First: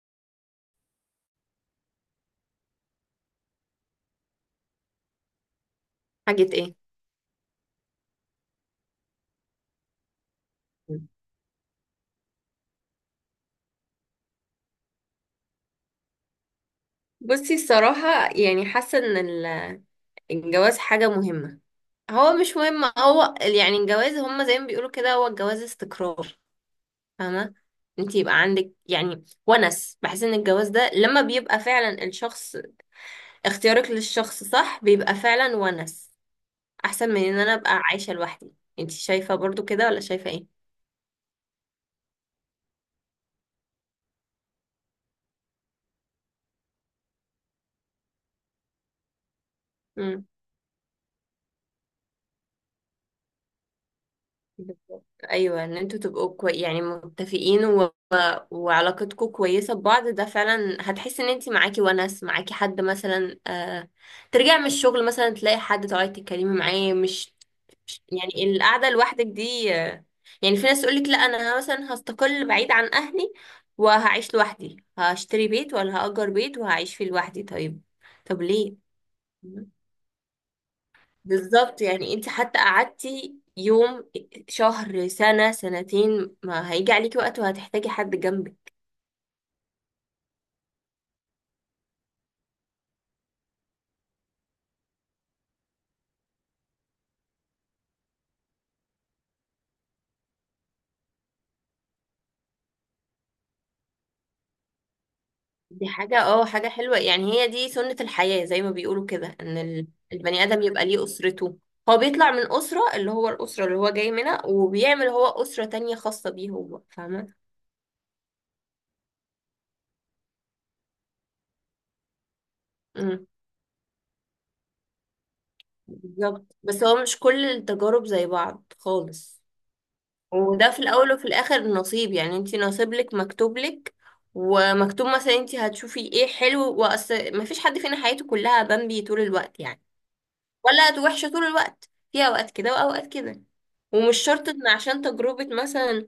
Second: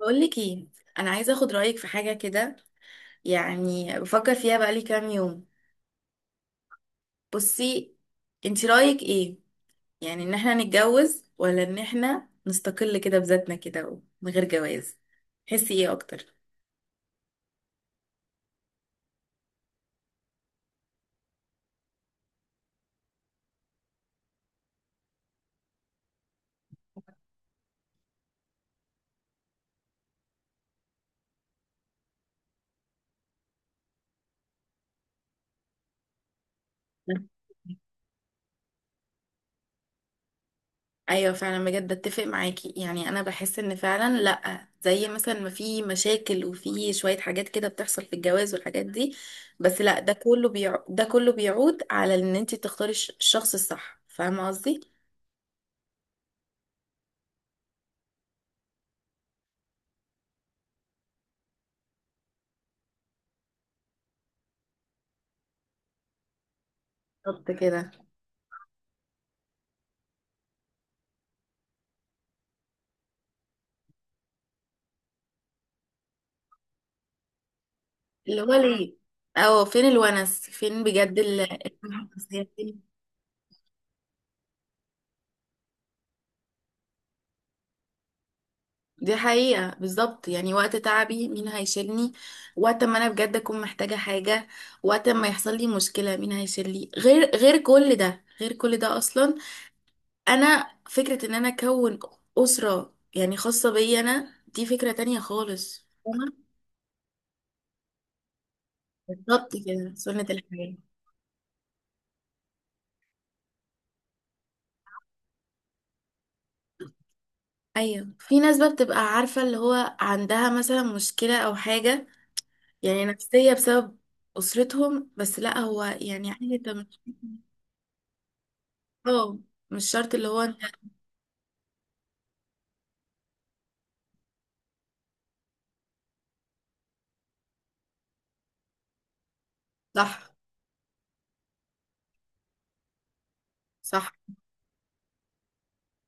بقول لك ايه، انا عايزه اخد رايك في حاجه كده، يعني بفكر فيها بقالي كام يوم. حاجة ايه؟ بصي، انت رايك ايه؟ يعني ان احنا نتجوز ولا ان احنا نستقل كده بذاتنا كده من غير جواز؟ تحسي ايه اكتر؟ بصي الصراحة. يعني حاسة ان الجواز حاجة مهمة. هو مش مهم، هو يعني الجواز هما زي ما بيقولوا كده، هو الجواز استقرار. فاهمة؟ انت يبقى عندك يعني ونس، بحس ان الجواز ده لما بيبقى فعلا الشخص، اختيارك للشخص صح، بيبقى فعلا ونس. احسن من مم. ان انا ابقى عايشة لوحدي. انت شايفة برضو كده ولا شايفة ايه؟ ايوه، فعلا بجد اتفق معاكي، يعني انا بحس ان فعلا لا، زي مثلا ما في مشاكل وفي شويه حاجات كده بتحصل في الجواز والحاجات دي، بس لا، مم. ده كله بيعود على ان انت تختاري الشخص الصح، فاهمه قصدي؟ بالظبط. ايوه، ان انتوا تبقوا كوي يعني متفقين، وعلاقتكم كويسة ببعض، ده فعلا هتحس ان انتي معاكي ونس، معاكي حد مثلا ترجعي من الشغل مثلا تلاقي حد تقعدي تتكلمي معاه. بالظبط كده. يعني القعدة لوحدك دي يعني في ناس تقولك لا، انا مثلا هستقل بعيد عن اهلي، وهعيش لوحدي، هشتري بيت ولا هأجر بيت وهعيش فيه لوحدي. طيب، اللي طب هو ليه؟ ليه؟ اه، فين الونس؟ فين بجد بالظبط. الفرحة يعني انتي النفسية؟ حتى فين؟ قعدتي يوم، شهر، سنة، سنتين، ما هيجي عليكي وقت وهتحتاجي حد جنبك. دي حقيقة بالظبط، يعني وقت تعبي مين هيشيلني؟ وقت ما انا بجد اكون محتاجة حاجة، وقت ما يحصل لي مشكلة مين هيشيلني غير كل ده اصلا. انا فكرة ان انا اكون اسرة يعني خاصة بيا انا، دي فكرة تانية خالص، دي حاجة فاهمة؟ اه، حاجة حلوة يعني، هي دي سنة الحياة زي ما بيقولوا كده، بالظبط ان كده، سنة البني آدم الحياة. يبقى ليه أسرته. هو بيطلع من أسرة، اللي هو الأسرة اللي هو جاي منها، وبيعمل هو أسرة تانية خاصة بيه هو. فاهمة؟ ايوه، في ناس بقى بتبقى عارفة اللي هو عندها مثلا مشكلة او حاجة يعني امم نفسية بسبب أسرتهم، بس لا هو يعني عادي بالظبط، انت بس مش. هو مش كل التجارب زي بعض اه، خالص. مش شرط، اللي هو انت. وده في الأول وفي الآخر نصيب، يعني انتي نصيب لك، مكتوب لك ومكتوب مثلا انتي هتشوفي ايه حلو. وأصل مفيش حد فينا حياته كلها بامبي طول الوقت يعني، صح. ولا وحشة طول الوقت، في اوقات كده واوقات كده. صح. ومش شرط ان عشان تجربة مثلا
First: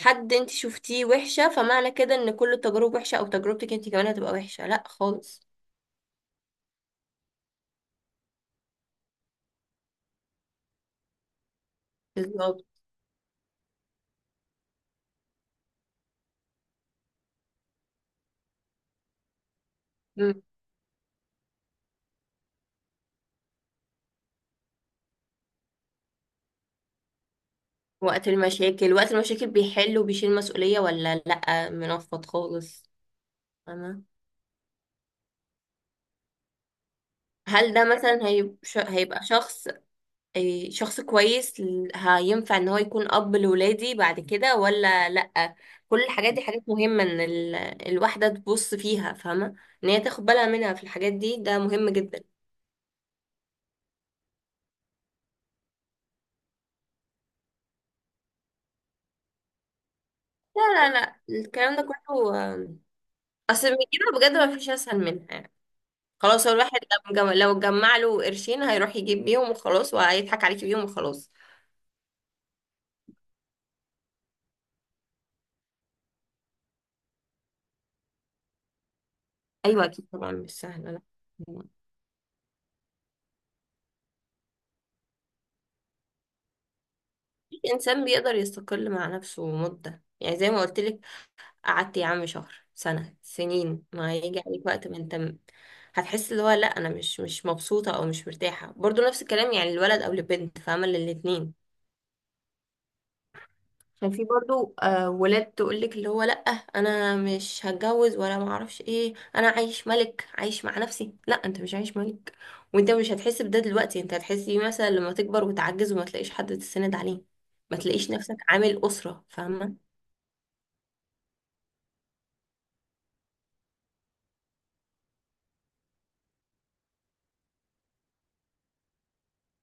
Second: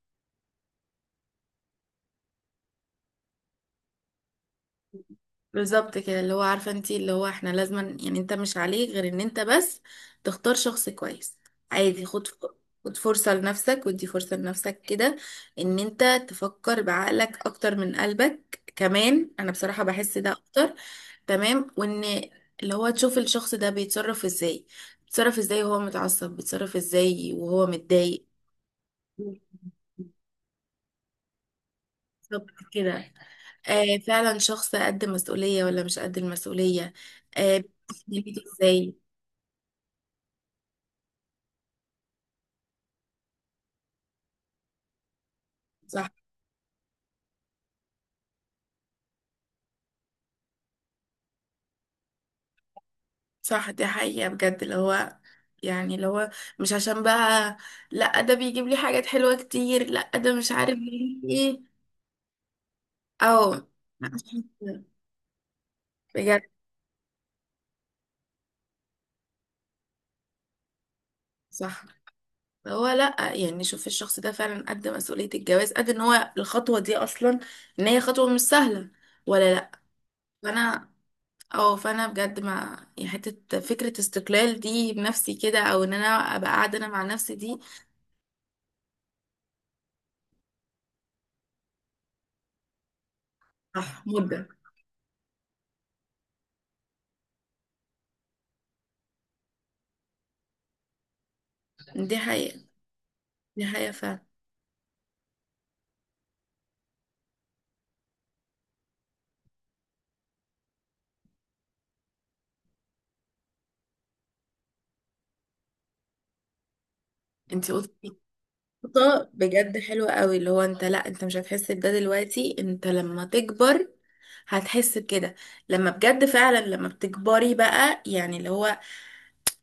حد انت شفتيه وحشة، فمعنى كده ان كل التجارب وحشة او تجربتك انت كمان هتبقى وحشة، لا خالص. بالظبط كده، اللي هو عارفه انت، اللي هو احنا لازم، يعني انت مش عليك غير ان انت بس تختار شخص كويس. عادي، بالظبط. خد فرصه لنفسك، ودي فرصه لنفسك كده، ان انت تفكر بعقلك اكتر من قلبك. كمان انا بصراحه بحس ده مم. اكتر. تمام. وان اللي هو تشوف الشخص ده بيتصرف ازاي، بيتصرف ازاي وهو متعصب، بيتصرف ازاي وهو متضايق. وقت المشاكل، وقت المشاكل بيحل وبيشيل مسؤولية، ولا لا منفض بالظبط خالص. كده. آه، فاهمة؟ فعلا شخص قد مسؤولية ولا مش قد المسؤولية. آه، هل ده مثلا بيتحمل ازاي. هيبقى شخص شخص كويس هينفع ان هو يكون اب لولادي بعد كده ولا لأ؟ كل صح. الحاجات دي حاجات مهمة، ان الواحدة تبص فيها، فاهمة، ان هي تاخد بالها منها في الحاجات دي، ده مهم جدا. صح، دي حقيقة بجد. اللي هو مش عشان بقى، لا ده بيجيب لي حاجات حلوة كتير، لا ده مش لا عارف لا لا، بيجيب لي ايه. الكلام ده كله او اصل من لا، كده مش بجد ما فيش كده. اسهل منها يعني. بجد. خلاص هو الواحد لو لو جمع له قرشين هيروح يجيب بيهم وخلاص، وهيضحك عليكي بيهم وخلاص. صح. هو لا يعني، شوف الشخص ده فعلا قد مسؤولية الجواز، قد ان هو الخطوة دي اصلا، ان هي خطوة مش سهلة ولا لا؟ ايوه اكيد طبعا مش فانا سهلة لا. اه فانا بجد، ما يعني، حته فكره استقلال دي بنفسي كده، او ان انا ابقى قاعده انا مع نفسي دي. الانسان بيقدر يستقل مع نفسه مدة، يعني زي ما قلت لك، قعدت يا عم شهر، سنة، سنين، صح، ما هيجي مده. عليك وقت ما انت هتحس اللي هو لا انا مش مبسوطة او مش مرتاحة. برضو نفس الكلام، يعني الولد او البنت، فاهمة، للاتنين. دي حقيقه، دي حقيقه عشان فعلا. في برضو ولاد تقولك اللي هو لا، انا مش هتجوز، ولا ما اعرفش ايه، انا عايش ملك، عايش مع نفسي. لا انت مش عايش ملك. وانت مش هتحس بده دلوقتي، انت هتحس بيه مثلا لما تكبر وتعجز وما تلاقيش حد تسند عليه، انت ما تلاقيش قلتي نفسك عامل أسرة، نقطه فاهمة؟ بجد حلوه قوي، اللي هو انت لا، انت مش هتحس بده دلوقتي، انت لما تكبر هتحس بكده. لما بجد فعلا لما بتكبري بقى، يعني اللي هو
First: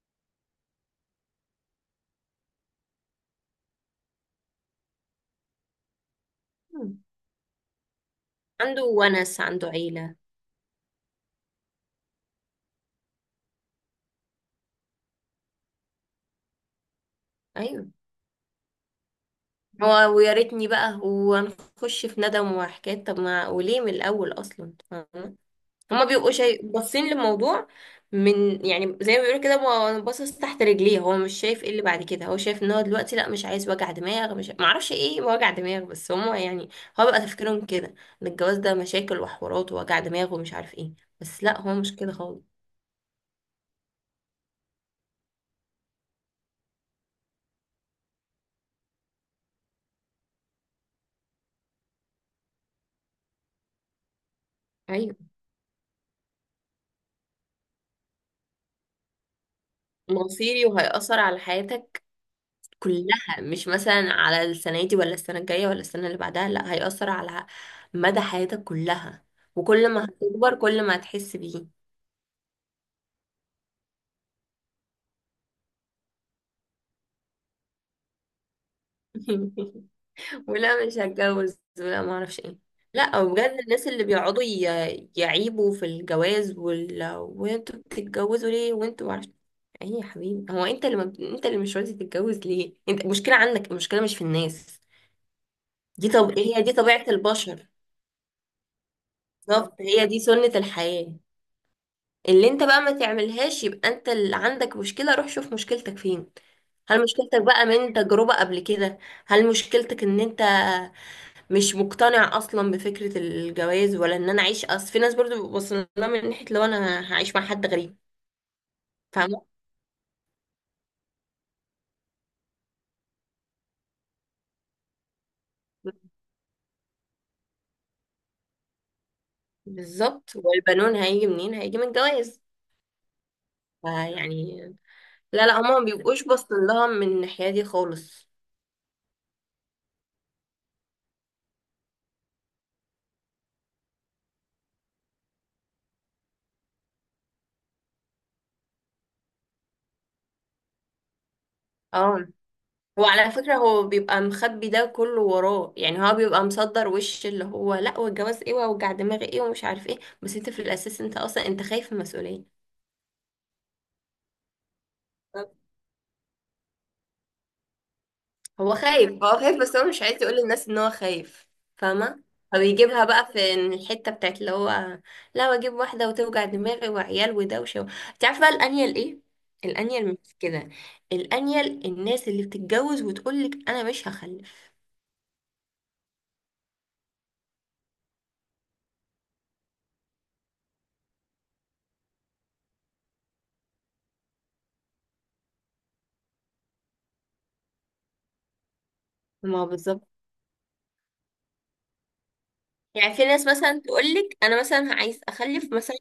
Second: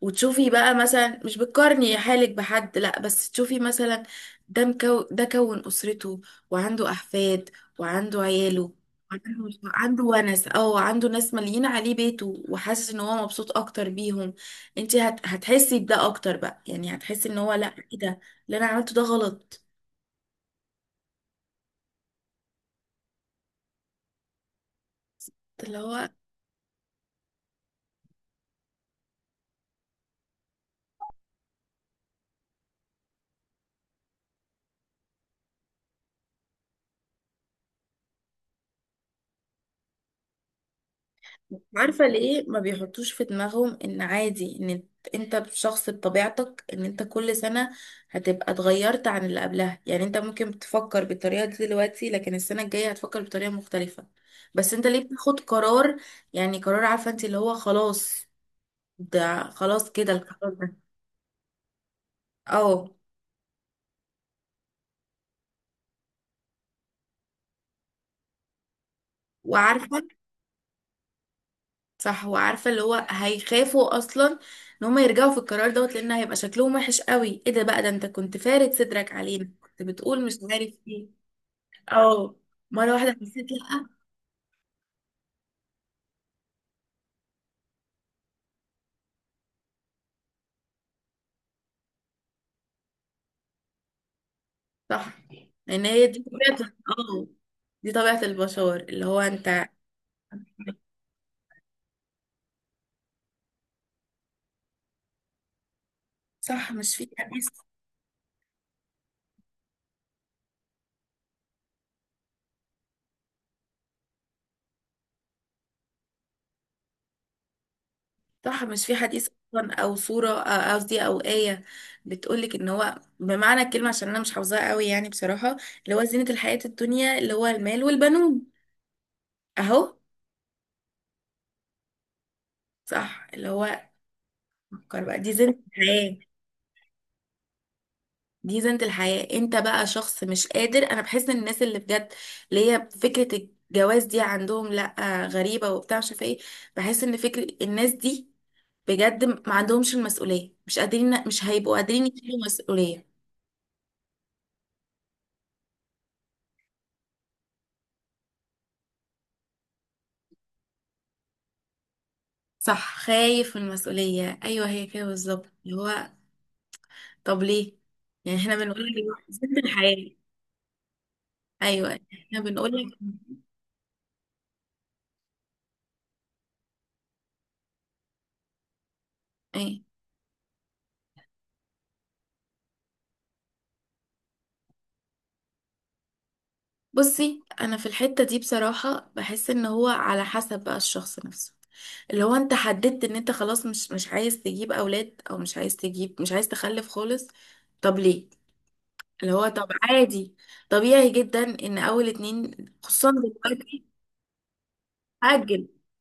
وتشوفي بقى مثلا، مش بتقارني حالك بحد لا، بس تشوفي مثلا ده كون أسرته وعنده مم. أحفاد. وعنده عياله، عنده ونس، وعنده عنده عنده عيلة. ونس او عنده ناس مالين عليه بيته، وحاسس ان هو مبسوط اكتر بيهم. انت هتحسي بده اكتر بقى، يعني هتحسي ان هو لا، ايوه، ايه ده اللي انا عملته، ده غلط. هو ويا ريتني بقى، وهنخش في ندم وحكايات، طب ما وليه من الاول اصلا؟ فاهمة؟ اللي هما هو بيبقوا شايف باصين للموضوع من، يعني زي ما بيقولوا كده، هو باصص تحت رجليه، هو مش شايف ايه اللي بعد كده، هو شايف ان هو دلوقتي لا مش عايز وجع دماغ، مش معرفش ايه وجع دماغ، بس هما يعني، هو بقى تفكيرهم كده، ان الجواز ده مشاكل وحوارات ووجع دماغ ومش عارف ايه. بس لا، هو مش عارفة كده ليه ما خالص. بيحطوش في دماغهم ان عادي، ان انت شخص بطبيعتك، ان انت كل سنة هتبقى اتغيرت عن اللي قبلها، يعني انت ممكن تفكر بالطريقة دي دلوقتي لكن السنة الجاية هتفكر بطريقة مختلفة. بس انت ليه ايوه، بتاخد قرار، يعني قرار، عارفة انت اللي هو خلاص، ده خلاص كده القرار مصيري ده. وهيأثر على حياتك اه. كلها، مش مثلا على السنة دي ولا السنة الجاية ولا السنة اللي بعدها، لا هيأثر على مدى حياتك كلها. وكل وعارفة. ما هتكبر كل ما هتحس بيه. صح. وعارفة اللي هو هيخافوا اصلا ان هم يرجعوا في القرار دوت، لان هيبقى شكلهم وحش قوي، ايه ده بقى؟ ده انت كنت فارد صدرك علينا كنت بتقول مش عارف ولا مش ايه. هتجوز، ولا ما اه، اعرفش ايه. مرة واحدة لا حسيت بجد، الناس لأ. اللي بيقعدوا يعيبوا في الجواز وانتوا بتتجوزوا ليه، وانتوا ما اعرفش ايه يا حبيبي؟ هو انت اللي ما... بت- انت اللي مش راضي تتجوز ليه، انت المشكلة عندك، المشكلة مش في الناس. صح، لأن هي دي دي طب هي طبيعة. دي طبيعة اه. البشر. دي طبيعة البشر، اللي هو انت. بالظبط، هي دي سنة الحياة. اللي انت بقى ما تعملهاش يبقى انت اللي عندك مشكلة، روح شوف مشكلتك فين. صح، مش هل في مشكلتك حديث؟ بقى من تجربة قبل كده؟ هل مشكلتك ان انت مش مقتنع اصلا بفكرة الجواز، ولا ان انا اعيش، اصل في ناس برضو بتبص لها من ناحية لو انا هعيش مع حد غريب، صح، مش في حديث فاهمة؟ أصلا، أو صورة قصدي أو آية بتقولك إن هو بمعنى الكلمة، عشان أنا مش حافظاها قوي يعني بصراحة، اللي هو زينة الحياة الدنيا اللي هو المال والبنون، أهو. بالظبط، والبنون هيجي منين؟ هيجي من الجواز. صح، اللي هو فيعني، فكر بقى، دي لا زينة لا، هما ما الحياة. بيبقوش باصين لها من الناحية دي خالص. دي زينة الحياة. انت بقى شخص مش قادر. انا بحس ان الناس اللي بجد اللي هي فكرة الجواز دي عندهم لا، غريبة وبتاع مش عارفة ايه. بحس ان فكرة الناس دي بجد ما عندهمش المسؤولية، مش قادرين، مش هيبقوا قادرين اه، يشيلوا هو مسؤولية. على فكرة هو بيبقى مخبي ده كله وراه، يعني هو بيبقى مصدر وش اللي هو لا، والجواز ايه، ووجع دماغي ايه، ومش عارف ايه، بس انت في الاساس انت اصلا انت خايف من المسؤولية. صح، خايف من المسؤولية ايوه، هي كده بالظبط بالظبط. اللي هو. طب ليه؟ يعني احنا هو بنقول خايف، لك هو خايف زينة بس هو مش الحياة. عايز يقول للناس ان هو خايف، ايوه، فاهمة؟ احنا بنقول لك فبيجيبها بقى في إن الحتة بتاعت اللي هو لا، واجيب واحدة وتوجع دماغي وعيال ودوشة و... انت عارفة بقى الانيل ايه؟ ايه. الانيل مش كده، الانيل الناس اللي بتتجوز وتقولك انا مش هخلف. بصي، انا في الحتة دي بصراحة بحس ان هو على حسب بقى الشخص نفسه، اللي هو انت حددت ان انت خلاص مش عايز تجيب اولاد، او مش عايز تجيب، مش عايز تخلف خالص. طب ليه؟ اللي هو ما هو طب بالظبط. عادي، طبيعي جدا ان اول اتنين، خصوصا يعني في ناس مثلا دلوقتي. تقولك انا مثلا عايز هاجل. اخلف مثلا،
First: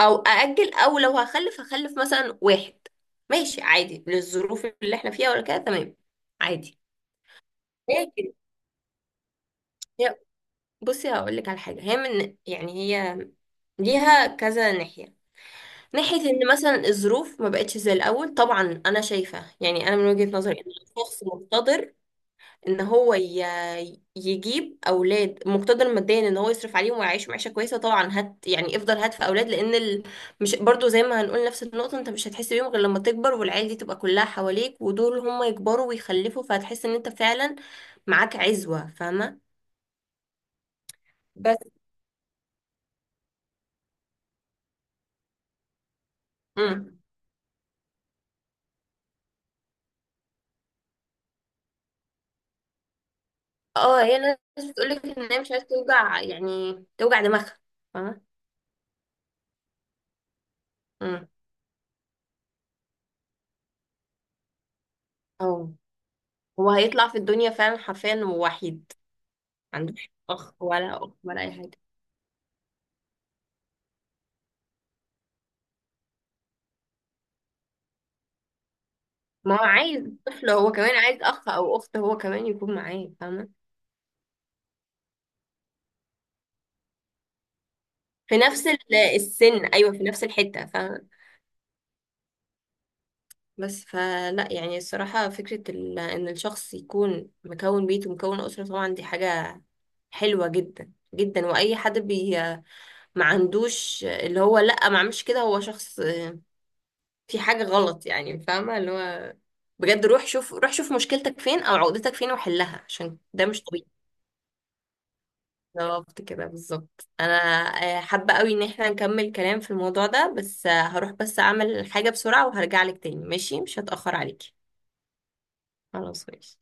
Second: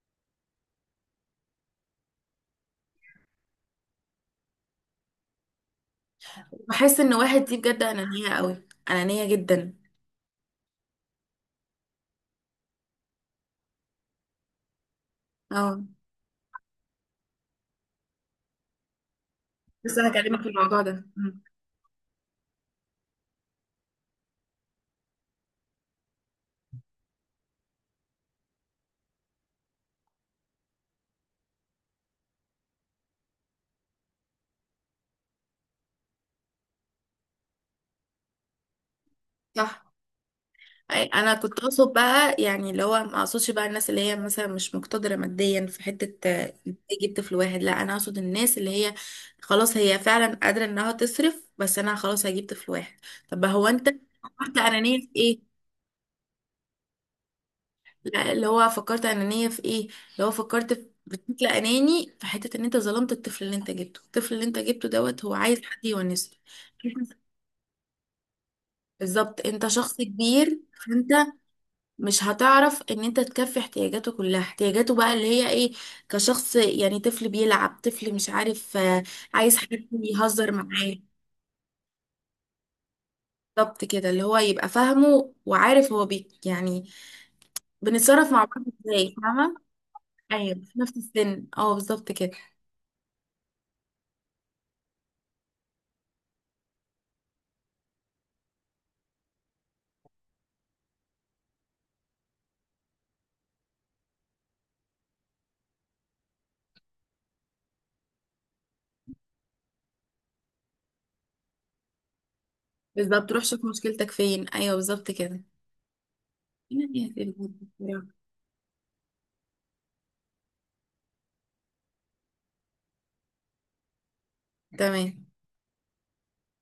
او ااجل، او لو هخلف هخلف مثلا واحد، ماشي عادي للظروف اللي احنا فيها، ولا كده، تمام، عادي. بحس ان واحد دي بجد انانية لكن قوي، انانية جدا. هي، بصي هقولك على حاجه، هي من يعني، هي ليها كذا ناحيه. اه. ناحيه ان مثلا الظروف ما بقتش زي الاول، طبعا انا شايفه يعني، انا بس من انا وجهه هكلمك في نظري ان الموضوع ده. الشخص مم. مقتدر، ان هو يجيب اولاد، مقتدر ماديا ان هو يصرف عليهم ويعيش معيشه كويسه، طبعا هات يعني، افضل هات في اولاد، لان مش برضو زي ما هنقول نفس النقطه، انت مش هتحس بيهم غير لما تكبر والعيال دي تبقى كلها حواليك، ودول هم يكبروا ويخلفوا، فهتحس ان انت فعلا معاك عزوه، فاهمه. صح. انا بس كنت اقصد بقى يعني اللي هو، ما اقصدش بقى الناس اللي هي مثلا مش مقتدره ماديا في حته، امم تجيب طفل واحد. لا، انا اقصد الناس اللي هي خلاص هي فعلا قادره انها تصرف، بس انا خلاص هجيب طفل واحد. طب هو انت اه، هي الناس فكرت انانيه بتقولك في ان هي ايه؟ مش عايزه توجع يعني توجع دماغها، فاهمه. لا، اللي هو فكرت انانيه في ايه، اللي هو فكرت امم بشكل اناني في حته ان انت ظلمت الطفل اللي انت جبته، الطفل اللي انت جبته دوت هو عايز اه، حد يونسه. هو هيطلع في الدنيا فعلا حرفيا وحيد، بالظبط. انت ما شخص عندوش اخ كبير، ولا فانت اخت ولا اي حاجه. مش هتعرف ان انت تكفي احتياجاته كلها. احتياجاته بقى اللي هي ايه؟ كشخص يعني طفل بيلعب، طفل مش عارف ما عايز هو حد عايز طفل، يهزر هو كمان معاه. عايز اخ او اخت هو كمان يكون معاه، فاهمه؟ بالظبط كده، اللي هو يبقى فاهمه وعارف هو، يعني بنتصرف في مع بعض نفس ازاي، فاهمة؟ السن، ايوه في نفس ايوه، الحته، في نفس فاهمه. السن. اه، بالظبط كده. بس فلا يعني الصراحه فكره ان الشخص يكون مكون بيت ومكون اسره، طبعا دي حاجه حلوه جدا جدا، واي حد بي ما عندوش اللي هو لا، ما اعملش كده، هو شخص في حاجه غلط يعني، فاهمه، اللي هو بجد روح شوف، روح شوف مشكلتك فين او عقدتك فين وحلها، عشان بالظبط، روح ده مش شوف طبيعي. مشكلتك فين. ايوه، بالظبط كده، بالظبط كده، يعني بالظبط، انا حابة قوي ان احنا نكمل كلام في الموضوع ده، بس هروح بس اعمل حاجة بسرعة وهرجع لك تاني، ماشي، مش هتأخر عليكي. تمام. خلاص ماشي.